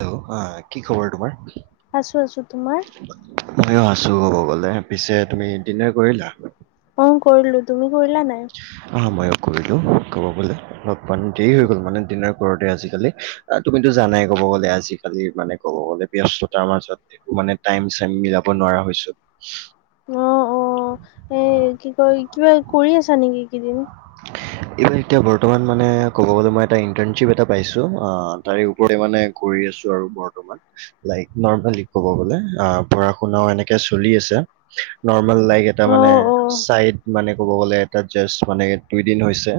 Hello আহ কি খবৰ তোমাৰ? আছো আছো তোমাৰ ময়ো আছোঁ ক'ব গ'লে পিছে তুমি দিনাৰ কৰিলা। কৰিলোঁ তুমি, কৰিলা নাই? কৰিলোঁ ক'ব গ'লে অলপমান দেৰি হৈ গ'ল মানে দিনাৰ ওপৰতে আজিকালি তুমিতো জানাই ক'ব গ'লে আজিকালি মানে ক'ব গ'লে ব্যস্ততাৰ মাজত দেখোঁ মানে টাইম চাইম মিলাব নোৱাৰা হৈছোঁ। অ অ এই কি কয় কিবা কৰি আছা নেকি এইকেইদিন এইবাৰ এতিয়া বৰ্তমান মানে ক'ব গ'লে মই এটা ইন্টাৰশ্বিপ এটা পাইছোঁ তাৰে ওপৰতে মানে কৰি আছোঁ আৰু বৰ্তমান লাইক নৰমেলি ক'ব গ'লে পঢ়া শুনাও এনেকে চলি আছে নৰ্ম নৰ্মেল লাইক এটা অ মানে অ চাইট মানে ক'ব গ'লে তাত জাষ্ট দুই দিন হৈছে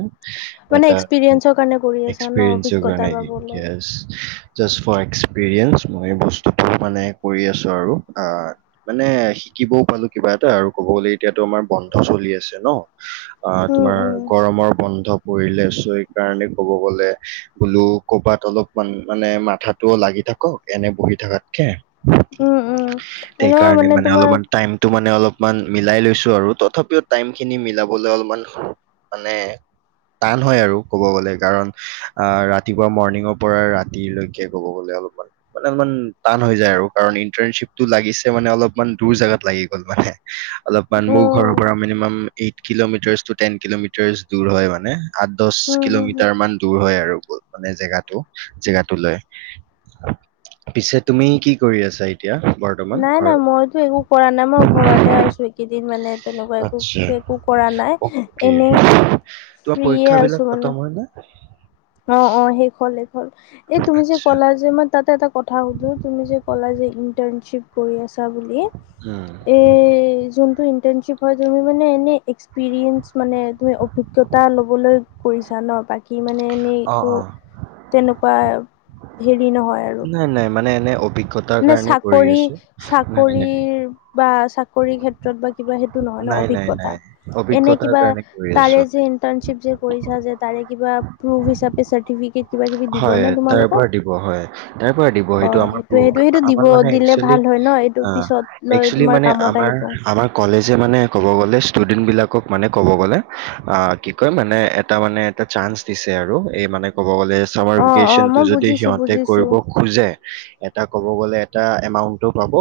মানে এটা এক্সপিৰিয়েঞ্চৰ কাৰণে কৰি আছা ন এক্সপিৰিয়েঞ্চৰ অভিজ্ঞতা কাৰণে পাবলৈ গেছ জাষ্ট ফৰ এক্সপিৰিয়েঞ্চ মই বস্তুটো মানে কৰি আছোঁ আৰু অ মানে শিকিবও পালো কিবা এটা আৰু ক'ব গলে এতিয়াতো আমাৰ বন্ধ চলি আছে ন। অ উম তোমাৰ উম গৰমৰ বন্ধ পৰিলে চ সেইকাৰণে ক'ব গলে বোলো ক'বাত অলপমান মানে মাথাতটো লাগি থাকক এনে বহি থকাতকে ত উম উম এনেও সেইকাৰণে মানে তোমাৰ অলপমান টাইমতটো মানে অলপ অলমান মিলাই লৈছো আৰু তথাপিও টাইমখিনি মিলাবলৈ অলপমান, মানে টান হয় আৰু ক'ব গলে কাৰণ অ ৰাতিপুৱা মৰ্ণিঙৰ পৰা ৰাতিলৈকে ক'ব গ'লে। অলপমান টান হৈ যাই আৰু কাৰণ ইটাৰশিপটো লাগিছে মানে অলপমান দূৰ জাগাত লাগি গল মান অলপমান অ মোৰ ঘৰৰ পৰা minimum eight kilometres ten kilometres দূৰ হয় মানে আঠ দহ হম হম হম কিলোমিটাৰ মান দূৰ হয় আৰু মানে জেগাটো। জেগাটোলৈ। পিছে তুমি কি কৰি আছা এতিয়া? বৰ্তমান নাই নাই ঘৰত মইতো একো কৰা নাই মই ঘৰতে আছো এইকেইদিন মানে তেনেকুৱা একো আচ্ছা একো কৰা নাই, অকে এনে তোমাৰ ফ্ৰীয়ে আছো পৰীক্ষাবিলাক আৰু। খতম হয় নে অ অ শেষ হল শেষ হ'ল, এই তুমি যে আচ্ছা ক'লা যে মই তাতে এটা কথা সুধো তুমি যে ক'লা যে ইন্টাৰ্নশ্বিপ কৰি আছ আছা বুলি উম এই যুনটো ইনটাৰনশ্বিপ হয় তুমি মানে এনেই এক্সপিৰিয়েঞ্চ মানে তুমি অভিজ্ঞতা ল'বলৈ কৰিছা ন? বাকী মানে এনেই অ অ [unintelligible] তেনেকুৱা হেৰি নহয় আৰু নাই নাই, মানে এনে অভিজ্ঞ মানে চাকৰি নাই, চাকৰিৰ বা চাকৰি ক্ষেত্ৰত বা তা সেইটো নহৈ ন নাই, নাই, অভিজ্ঞতা, নাই এনে অভিজ্ঞতাৰ কিবা কাৰণে কৰি তাৰে আছোঁ। যে ইণ্টাৰ্শিপ যে কৰিছা যে তাৰে কিবা প্ৰূফ হিচাপে চৰ্টিফিকেট হয় তাৰ পৰা দিব হয় তাৰ পৰা দিব অ সেইটো আমাৰ সেইটোয়ে প্ৰুফ সেইটোয়ে সেইটো দিব আমাৰ মানে দিলে একচুৱেলী, ভাল হয় ন এইটো আ পিছত লৈ একচুৱেলী তোমাৰ মানে কামত আহিব। আমাৰ কলেজ যে মানে কব গ'লে ষ্টোডেনবিলাকক মানে ক'ব গলে আ কি কই মানে এটা মানে এটা চাঞ্চ চাঞ্চ দিছে আৰু। এই মানে ক'ব গ'লে, চামাৰ অ অ ভেকেশচনটো মই যদি বুজিছো সিহঁতে বুজিছো কৰিব খোজে। এটা ক'ব গ'লে এটা এমাউণ্টটো পাব,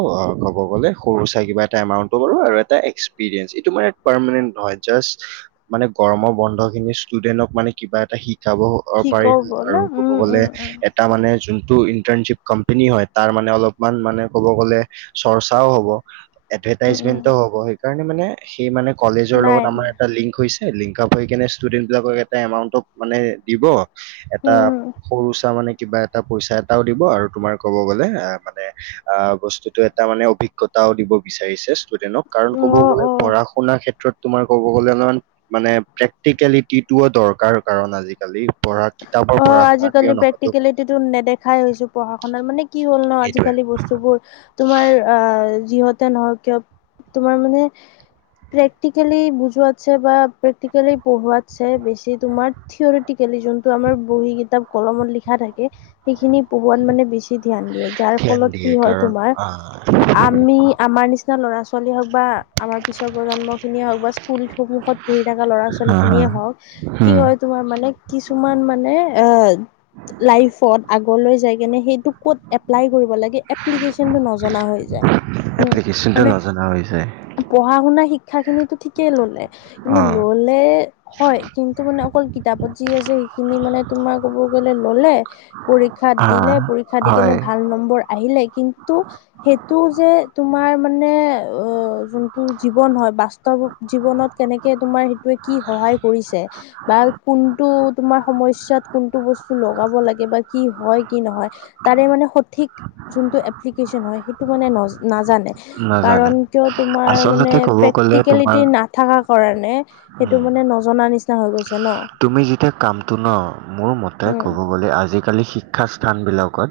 ক'ব গ'লে সৰু ছাই কিবা এটা এমাউণ্টটো পাৱ আৰু এটা এক্স পিৰিয়েন্স এইটো মানে পাৰ্মানেণ্ট নহয়, জাষ্ট মানে গৰমৰ বন্ধ খিনি ষ্টোডেনক কিবা এটা শি শিকাব, শিকক পাৰিল বলে আৰু ক'ব উম গলে উম উম। এটা মানে যোন টো ইন্টাৰনশ্বিপ কম্পেনী হয়, তাৰ মানে অলপমান মানে কব গ'লে চৰ্চাও হ'ব। উম উম এডভেটাইচমেনটো হব সেইকাৰণে মানে সেই মানে কলেজৰ নাই লগত আমাৰ নাই এটা লিংক হৈছ ছে লিংক আপ হৈ কিনে ষ্টুডেন্ট বিলাকক এটা এমাউন্টত মানে দিব। টা উম সৰু চা মানে কিবা এটা পইচা এটাও দিব, আৰু তোমাৰ ক'ব গ'লে অ', মানে অ', বস্তুটো এটা মানে অভিজ্ঞতা তাও দিব বিচাৰিছে ষ্টুডেণক, কাৰণ ক'ব অ গ'লে অ। পঢ়া শুনাৰ ক্ষেত্ৰত তোমাৰ ক'ব গ'লে অলমান মানে প্ৰেক্টিকেলিটি টোয়ো দৰকাৰ কাৰণ আজিকালি কিতাপৰ অ', পঢ়া শুনা আজিকালি কিয় নহয়তো প্ৰেক্টিকেলিটো নেদেখাই হৈছোঁ, পঢ়া শুনাৰ মানে কি হ'ল ন' সেইটোৱে আজিকালি বস্তুবোৰ তোমাৰ আ, যিহঁতে নহওঁক কিয় তোমাৰ মানে প্ৰেক্টেকেলি বুজোৱাতচে বা প্ৰেক্টিকেলি পঢ়োৱাতচে বেছি তোমাৰ থিয়ৰিতি আমাৰ বহী, কিতাপ, কলমত লিখা থাকে সেইখিনি পঢ়োৱাত মানে বেছি ধ্যান দিয়ে, যাৰ ধ্যান ফলত কি দিয়ে হয়, কাৰণ তোমাৰ আহ আমি আমাৰ নিচি না, ল'ৰা ছোৱালী হওঁক বা আমাৰ পিছৰ প্ৰজন্মখিনিয়ে হওঁক বা স্কুল সন্মুখত পঢ়ি থকা ল'ৰা হা হা ছোৱালীখিনিয়ে হওঁক কি হম হয়, তোমাৰ মানে কি কিছুমান মানে আ লাইফত আগলৈ যায় কেনে সেইটো ক'ত এপলাই কৰিব লাগে এপ্লিকেচনটো নজনা হৈ উম, এপ্লিকেশ্যনটো মানে নজনা হৈছে পঢ়া শুনা শিক শিক্ষাখিনিতো ঠিকেই ল'লে, অ কিন্তু ল'লে হয়, কিন্তু মানে অকল কিতাপত যি আছে সেইখিনি মানে তোমাৰ ক'ব গ'লে ল'লে পৰীক্ষাত হা দিলে, পৰীক্ষা দি কেনে হয় ভাল নম্বৰ আহিলে কিন্তু সেইটো যে, তোমাৰ মানে অ', যোনটো জীৱন হয়, বাস্তৱ জীৱনত কেনেকে তোমাৰ সেইটোৱে কি সহায় কৰিছে, বা কোনটো তোমাৰ সমস্যাত কোনটো বস্তু লগাব লাগে, বা কি হয়, কি নহয়, তাৰে মানে সঠিক যোনটো এপ্লিকেচন হয়, সেইটো মানে নজ-নাজানে। নাজানে কাৰণ কিয়, তোমাৰ মানে আচলতে ক'ব গ'লে তোমাৰ প্ৰেক্টিকেলিটি নাথাকা কাৰনে সেইটো উম, মানে নজনা নিচিনা হৈ গৈছ তুমি যেতিয়া কামটো ন? মোৰ মতে উম ক'ব গ'লে আজিকালি শি শিক্ষা স্থানবিলাকত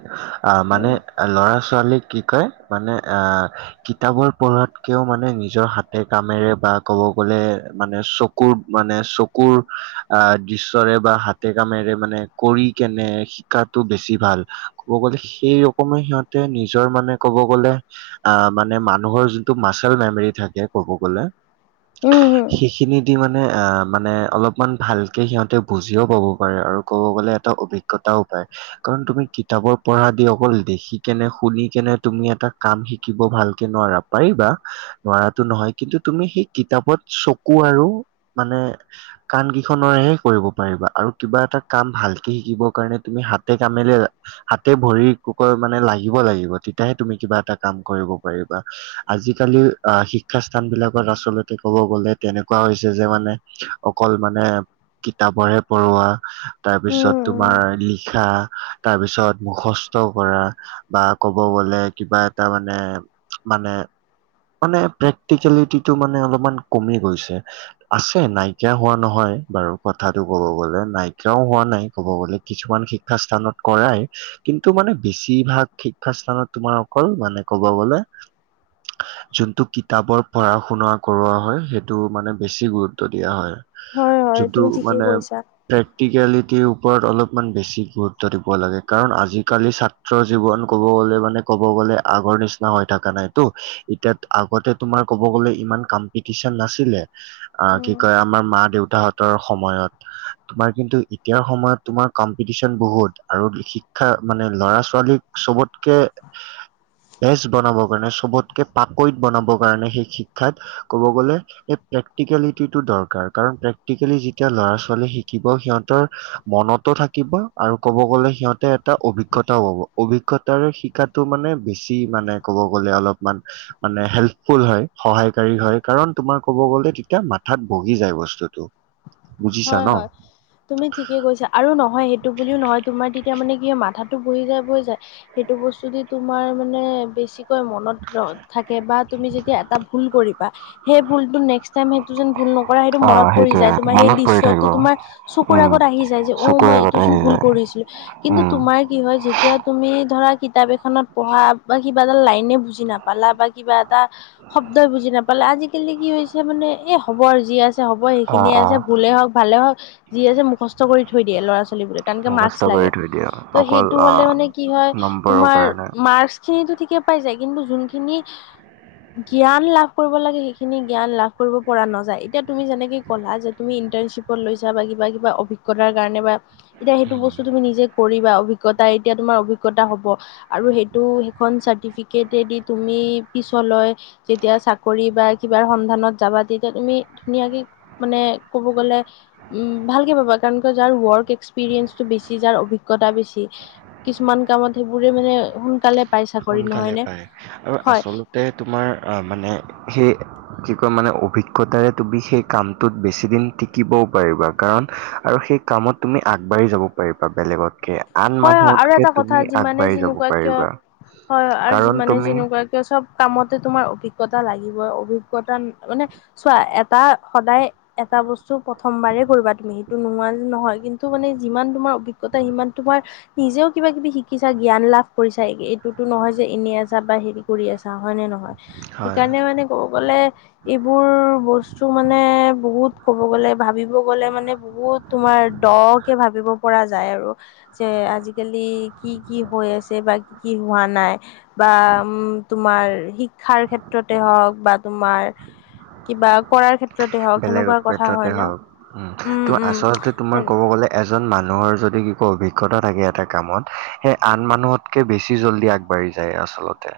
অহ, মানে উম ল'ৰা-ছোৱালী কি কয় মানে অহ কিতাপৰ পঢ়াতকেও মানে নিজৰ হাতে কামেৰে বা ক'ব গ'লে মানে চকুৰ মানে চকুৰ অহ দৃশ্যৰে বা হাতে কামেৰে মানে কৰি কেনে শিকাটো বেছি ভাল ক'ব গ সেই ৰকমে সিহঁতে নিজৰ মানে ক'ব গ'লে অ', মানে মানুহৰ যোনটো মাচল ৰি থাকে ক'ব গ'লে, উম উম সেইখিনিদি মানে অ', মানে অলপমান ভালকে সিহঁতে বুজিও পাব পাৰে আৰু ক'ব গ'লে এটা অভিজ্ঞতাও পায় কাৰণ তুমি কিতাপৰ অ', পঢ়া দি অকল দেখি কেনে শুনি কেনে তুমি এটা কাম শিকিব ভালকে নোৱাৰা, পাৰিবা নোৱাৰাতো নহয় কিন্তু তুমি সেই কিতাপত চকু আৰু মানে কাণ কি ৰেহে কৰিব পাৰিবা আৰু কিবা এটা কাম ভালকে শিকিব কাৰণে তুমি হাতে কামেৰে ভৰি মানে লাগিব লাগিব তেতিয়াহে তুমি কিবা এটা কাম কৰিব পাৰিবা, আজিকালি শিক্ষাস্থান বিলাকত আচলতে কব গ'লে তেনেকুৱা হৈছে যে মানে অকল মানে কিতাপৰ হে পঢ়োৱা তাৰপিছত উম উম তোমাৰ লিখা, তাৰপিছত মুখ কষ্ট কৰা বা ক'ব গ'লে কিবা এটা মানে, মানে মানে প্ৰেক্টিকেলিটিটো মানে অলপমান কমি গৈছে, আছে নাইকিয়া হোৱা নহয়। বাৰু কথাতটো ক'ব গ'লে নাইকিয়াও হোৱা নাই ক'ব গ'লে, কিছুমান শিক্ষা স্থানত কৰাই। কিন্তু মানে বেছিভাগ শিক্ষা স্থানত তোমাৰ অকল মানে ক'ব গ'লে। যোনটো কিতাপৰ পঢ়া-শুনা কৰোৱা হয় সেইটো মানে বেছি গুৰুত্ব দিয়া হয়। হয় হয় যোনটো তুমি ঠিকেই মানে কৈছা প্ৰেক্টিকেলিটিৰ ও ওপৰত অলপমান বেছি গুৰুত্ব দিব লাগে, কাৰণ আজিকালি ছাত্ৰৰ জীৱন ক'ব গ'লে মানে ক'ব গ'লে লে আগৰ নিচিনা হৈ থকা নাই তো এতিয়া আগতে তোমাৰ ক'ব গলে ইমান কম্পিটিচন নাছিলে অ', কি উম কয় আমাৰ মা দেউতাহঁত সময়ত তোমাৰ কিন্তু এতিয়াৰ সময়ত তোমাৰ কম্পিটিচন বহুত আৰু শিক্ষা মানে ল'ৰা ছোৱালীক চবতকে বেজ বনাব কাৰণে চবতকে পাকৈত বনাবৰ কাৰণে সেই শিক্ষাত ক'ব গ'লে প্ৰেক্টিকেলিটিটো দৰকাৰ কাৰণ প্ৰ প্ৰেকক্টিকেলি যেতিয়া ল'ৰা ছোৱালী শিকিব সিহঁতৰ মনতো থাকিব আৰু ক'ব গ'লে সিহঁতে এটা অভিজ্ঞতাও হ'ব, অভিজ্ঞতাৰে শিকাটো মানে বেছি মানে ক'ব গ'লে অলপমান মানে হেল্পফুল হয় সহায়কাৰী হয় কাৰণ তোমাৰ ক'ব গ'লে তেতিয়া মাথাত বহি যায় বস্তুতটো। হয় হয় তুমি ঠিকে কৈছা, আৰু নহয় সেইটো বুলিও নহয় তোমাৰ তেতিয়া মানে কি হয় মাথাাত বহি যায় বহি যায়, সেইটো বস্তু দি তোমাৰ মানে বেছি মনত থাকে বা তুমি যেতিয়া এটা ভুল কৰিবা সেই ভুলতো নেক্স টাইম সেইটো যেন ভুল নকৰা সেইটো অ মনত পৰি সেইটোয়ে যায় তোমাৰেই মনত পৰি থাকিব তোমাৰ চকুৰ উম আগত আহি যায় যে অ', চকুৰ মই আগত এইটোচোন আহি ভুল যায় কৰিছিলো, কিন্তু উম তোমাৰ কি হয় এতিয়া তুমি ধৰা কিতাপ এখনত পঢ়া বা কিবা এটা লাইনে বুজি নাপালা বা কিবা এটা শব্দই বুজি নাপালা আজিকালি কি হৈছে মানে এ হ'ব যি আছে হ'ব অ সেইখিনিয়ে অ আছে ভুলে হওঁক ভালে যি আছে মুখস্থ কৰি থৈ দিয়ে ল'ৰা ছোৱালীবোৰে কাৰণকে মাৰ্ক্স মুখস্থ কৰি লাগে থৈ দিয়ে ত' অকল সেইটো হ'লে মানে কি হয় আহ নম্বৰৰ তোমাৰ কাৰণে। মাৰ্ক্স ঠিকে পাই যায় কিন্তু যোনখিনি জ্ঞান লাভ কৰিব লাগে সেইখিনি জ্ঞান লাভ কৰিব পৰা নাযায় এতিয়া তুমি যেনেকে ক'লা যে তুমি ইণ্টাৰ্নশ্বিপত লৈছা বা কিবা কিবা অভিজ্ঞতাৰ কাৰণে বা এতিয়া সেইটো উম, বস্তু তুমি নিজে কৰিবা অভিজ্ঞ অভিজ্ঞতা এতিয়া তোমাৰ অভিজ্ঞতা হ'ব আৰু সেইটো সেইখন চাৰ্টিফিকেটদি তুমি পিছত লৈ যেতিয়া চাকৰি বা কিবাৰ সন্ধানত যাবা তেতিয়া তুমি ধুনীয়াকে মানে ক'ব গ'লে উ ভালকে পাবা কাৰণ যাৰ ৱৰ্ক এক্সপিৰিয়েন্ঞ্চটো বেছি যাৰ অভিজ্ঞতা বেছি কিছু কামত সেইবোৰে মানে সোনকালে পাই চাকৰি সোনকালে নহয় নে পায় আৰু হয় আচলতে তোমাৰ আহ মানে সেই কি কয় মানে অভিজ্ঞতাৰে তুমি সেই কামটোত বেছিদিন টিকিবও পাৰিবা কাৰণ আৰু সেই কামত তুমি আগবাঢ়ি যাব পাৰিবা বেলেগতকে। আন হয় হয় আৰু মানুহতকে এটা কথা তুমি যিমানে আগবাঢ়ি যাব যেনেকুৱা কিয় পাৰিবা। হয় আৰু কাৰণ যিমানে তুমি নকৰা কিয় চব কামতে তোমাৰ অভিজ্ঞতা লাগিব অভিজ্ঞতা মানে চোৱা এটা সদায় এটা বস্তু প্ৰথমবাৰে কৰিবা তুমি সেইটো নোহোৱা যে নহয় কিন্তু মানে যিমান তোমাৰ অভিজ্ঞতা সিমান তোমাৰ নিজেও কিবা কিবি শিকিছা জ্ঞান লাভ কৰিছা এইটোতো নহয় যে এনে আছা বা হেৰি কৰি আছা। হয় নে নহয়, হয়। সেইকাৰণে মানে ক'ব গ'লে এইবোৰ বস্তু মানে বহুত ক'ব গ'লে ভাবিব গ'লে মানে বহুত তোমাৰ দকে ভাবিব পৰা যায় আৰু। যে আজিকালি কি কি হৈ আছে বা কি কি হোৱা নাই বা তোমাৰ শিক্ষাৰ ক্ষেত্ৰতে হওঁক বা তোমাৰ কিবা কৰাৰ ক্ষেত্ৰ বেলেগ ক্ষেত্ৰতে হওঁক উম, তোৰ আচলতে তোমাৰ ক'ব গ'লে এচ এজন মানুহৰ যদি অভিজ্ঞতা থাকে এটা কামত সেই আন মানুহতকে বেছি জল্দি আগবাঢ়ি যায় আচলতে।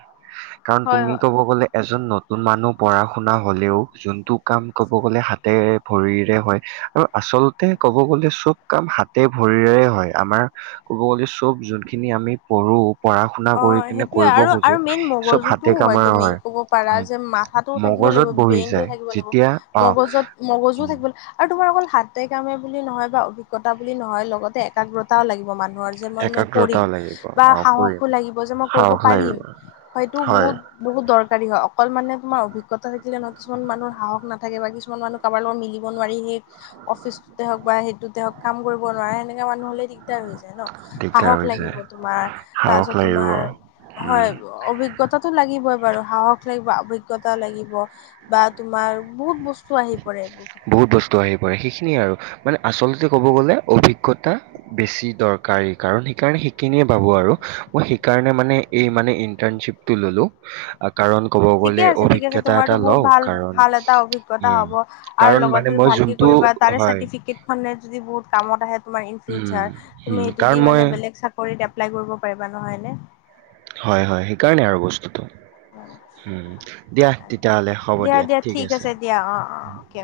কাৰণ হয় তুমি হয় ক'ব গ'লে এজন নতুন মানুহ পঢ়া শুনা হ'লেও যোনটো কাম ক'ব গ'লে হাতেৰে ভৰিৰে হয় আৰু আচলতে ক'ব গ'লে চব কাম হাতে ভৰিৰে হয় আমাৰ ক'ব গ'লে চব যোনখিনি আমি পঢ়ো পঢ়া শুনা অ কৰি কিনে সেইটোয়ে কৰিব আৰু খোজো আৰু মেইন চব হাতে মগজুটোও কামাৰ তুমি হয়। ক'ব পাৰা যে মাথাটো ম থাকিব লাগিব কজত বহি ব্ৰেইনটো যায় থাকিব লাগিব যেতিয়া মগজত মগজু থাকিব সেইটো বাৰু অকল হাতে কামে বুলি নহয় বা অভিজ্ঞতা বুলি নহয় লগতে একাগ্ৰতাও লাগিব মানুহ ব্ৰজ মন মই কৰিম একাগ্ৰতাও লাগিব বা অ সাহস কৰিম লাগিব যে মই কৰিব সাহস পাৰিম লাগিব হয়টো হয় বহুত বহুত দৰকাৰী হয়, অকল মানে তোমাৰ অভিজ্ঞা থাকিলে নহক কিুমান মানুহ সাহস নাথাকে বা কিছুমান মানুহ কাৰবাৰ লগত মিলিব নোৱাৰি হেই অফিচতে হওঁক বা সেইটোতে হওঁক কাম কৰিব নোৱাৰে, সেনেকা মানুহ হ'লে দিগদাৰ হৈ যায় ন দিগদাৰ সাহস হৈ লাগিব যায় তোমাৰ সাহস তাৰপিছত লাগিব তোমাৰ হয় উম অভিজ্ঞতাটো লাগিব। সাহস লাগিব, অভিজ্ঞতা লাগিব বা তোমাৰ বহুত বস্তু আহি পৰে এইবোৰৰ ক্ষেত্ৰত। বহুত বস্তু আহি সেইখিনিয়ে আৰু মানে আচলতে ক'ব গ'লে অভিজ্ঞতা বেছি দৰকাৰী কাৰণ সেইকাৰণে সেই খিনিয়ে পাব আৰু অ'সেইকাৰণে মানে এই মানে ইনণ্টেটশ্বিপটো ললোঁ। কাৰণ ক'ব ঠিকে গ'লে আছে ঠিক আছে অভিজ্ঞতা এটা তোমাৰতো বহুত লওঁ ভাল কাৰণ ভাল এটা অভিজ্ঞতা উম হ'ব আৰু কাৰণ মানে লগতে মই ভালকে যোনটো কৰিবা, তাৰে হয় চাৰ্টিফিকেট খনে যদি বহুত কামত আহে তোমাৰ ইন উম ফিউচাৰ তুমি উম এইটো কাৰণ দি মই মানে বেলেগ চাকৰিত এপ্লেলাই কৰিব পাৰিবা নহয় এনে হয়, হয়। সেইকাৰণে আৰু বস্তুটো। উম, দিয়া তেতিয়া হ'লে হ'ব দিয়া ঠিক আছে। অ' অ' অকে অকে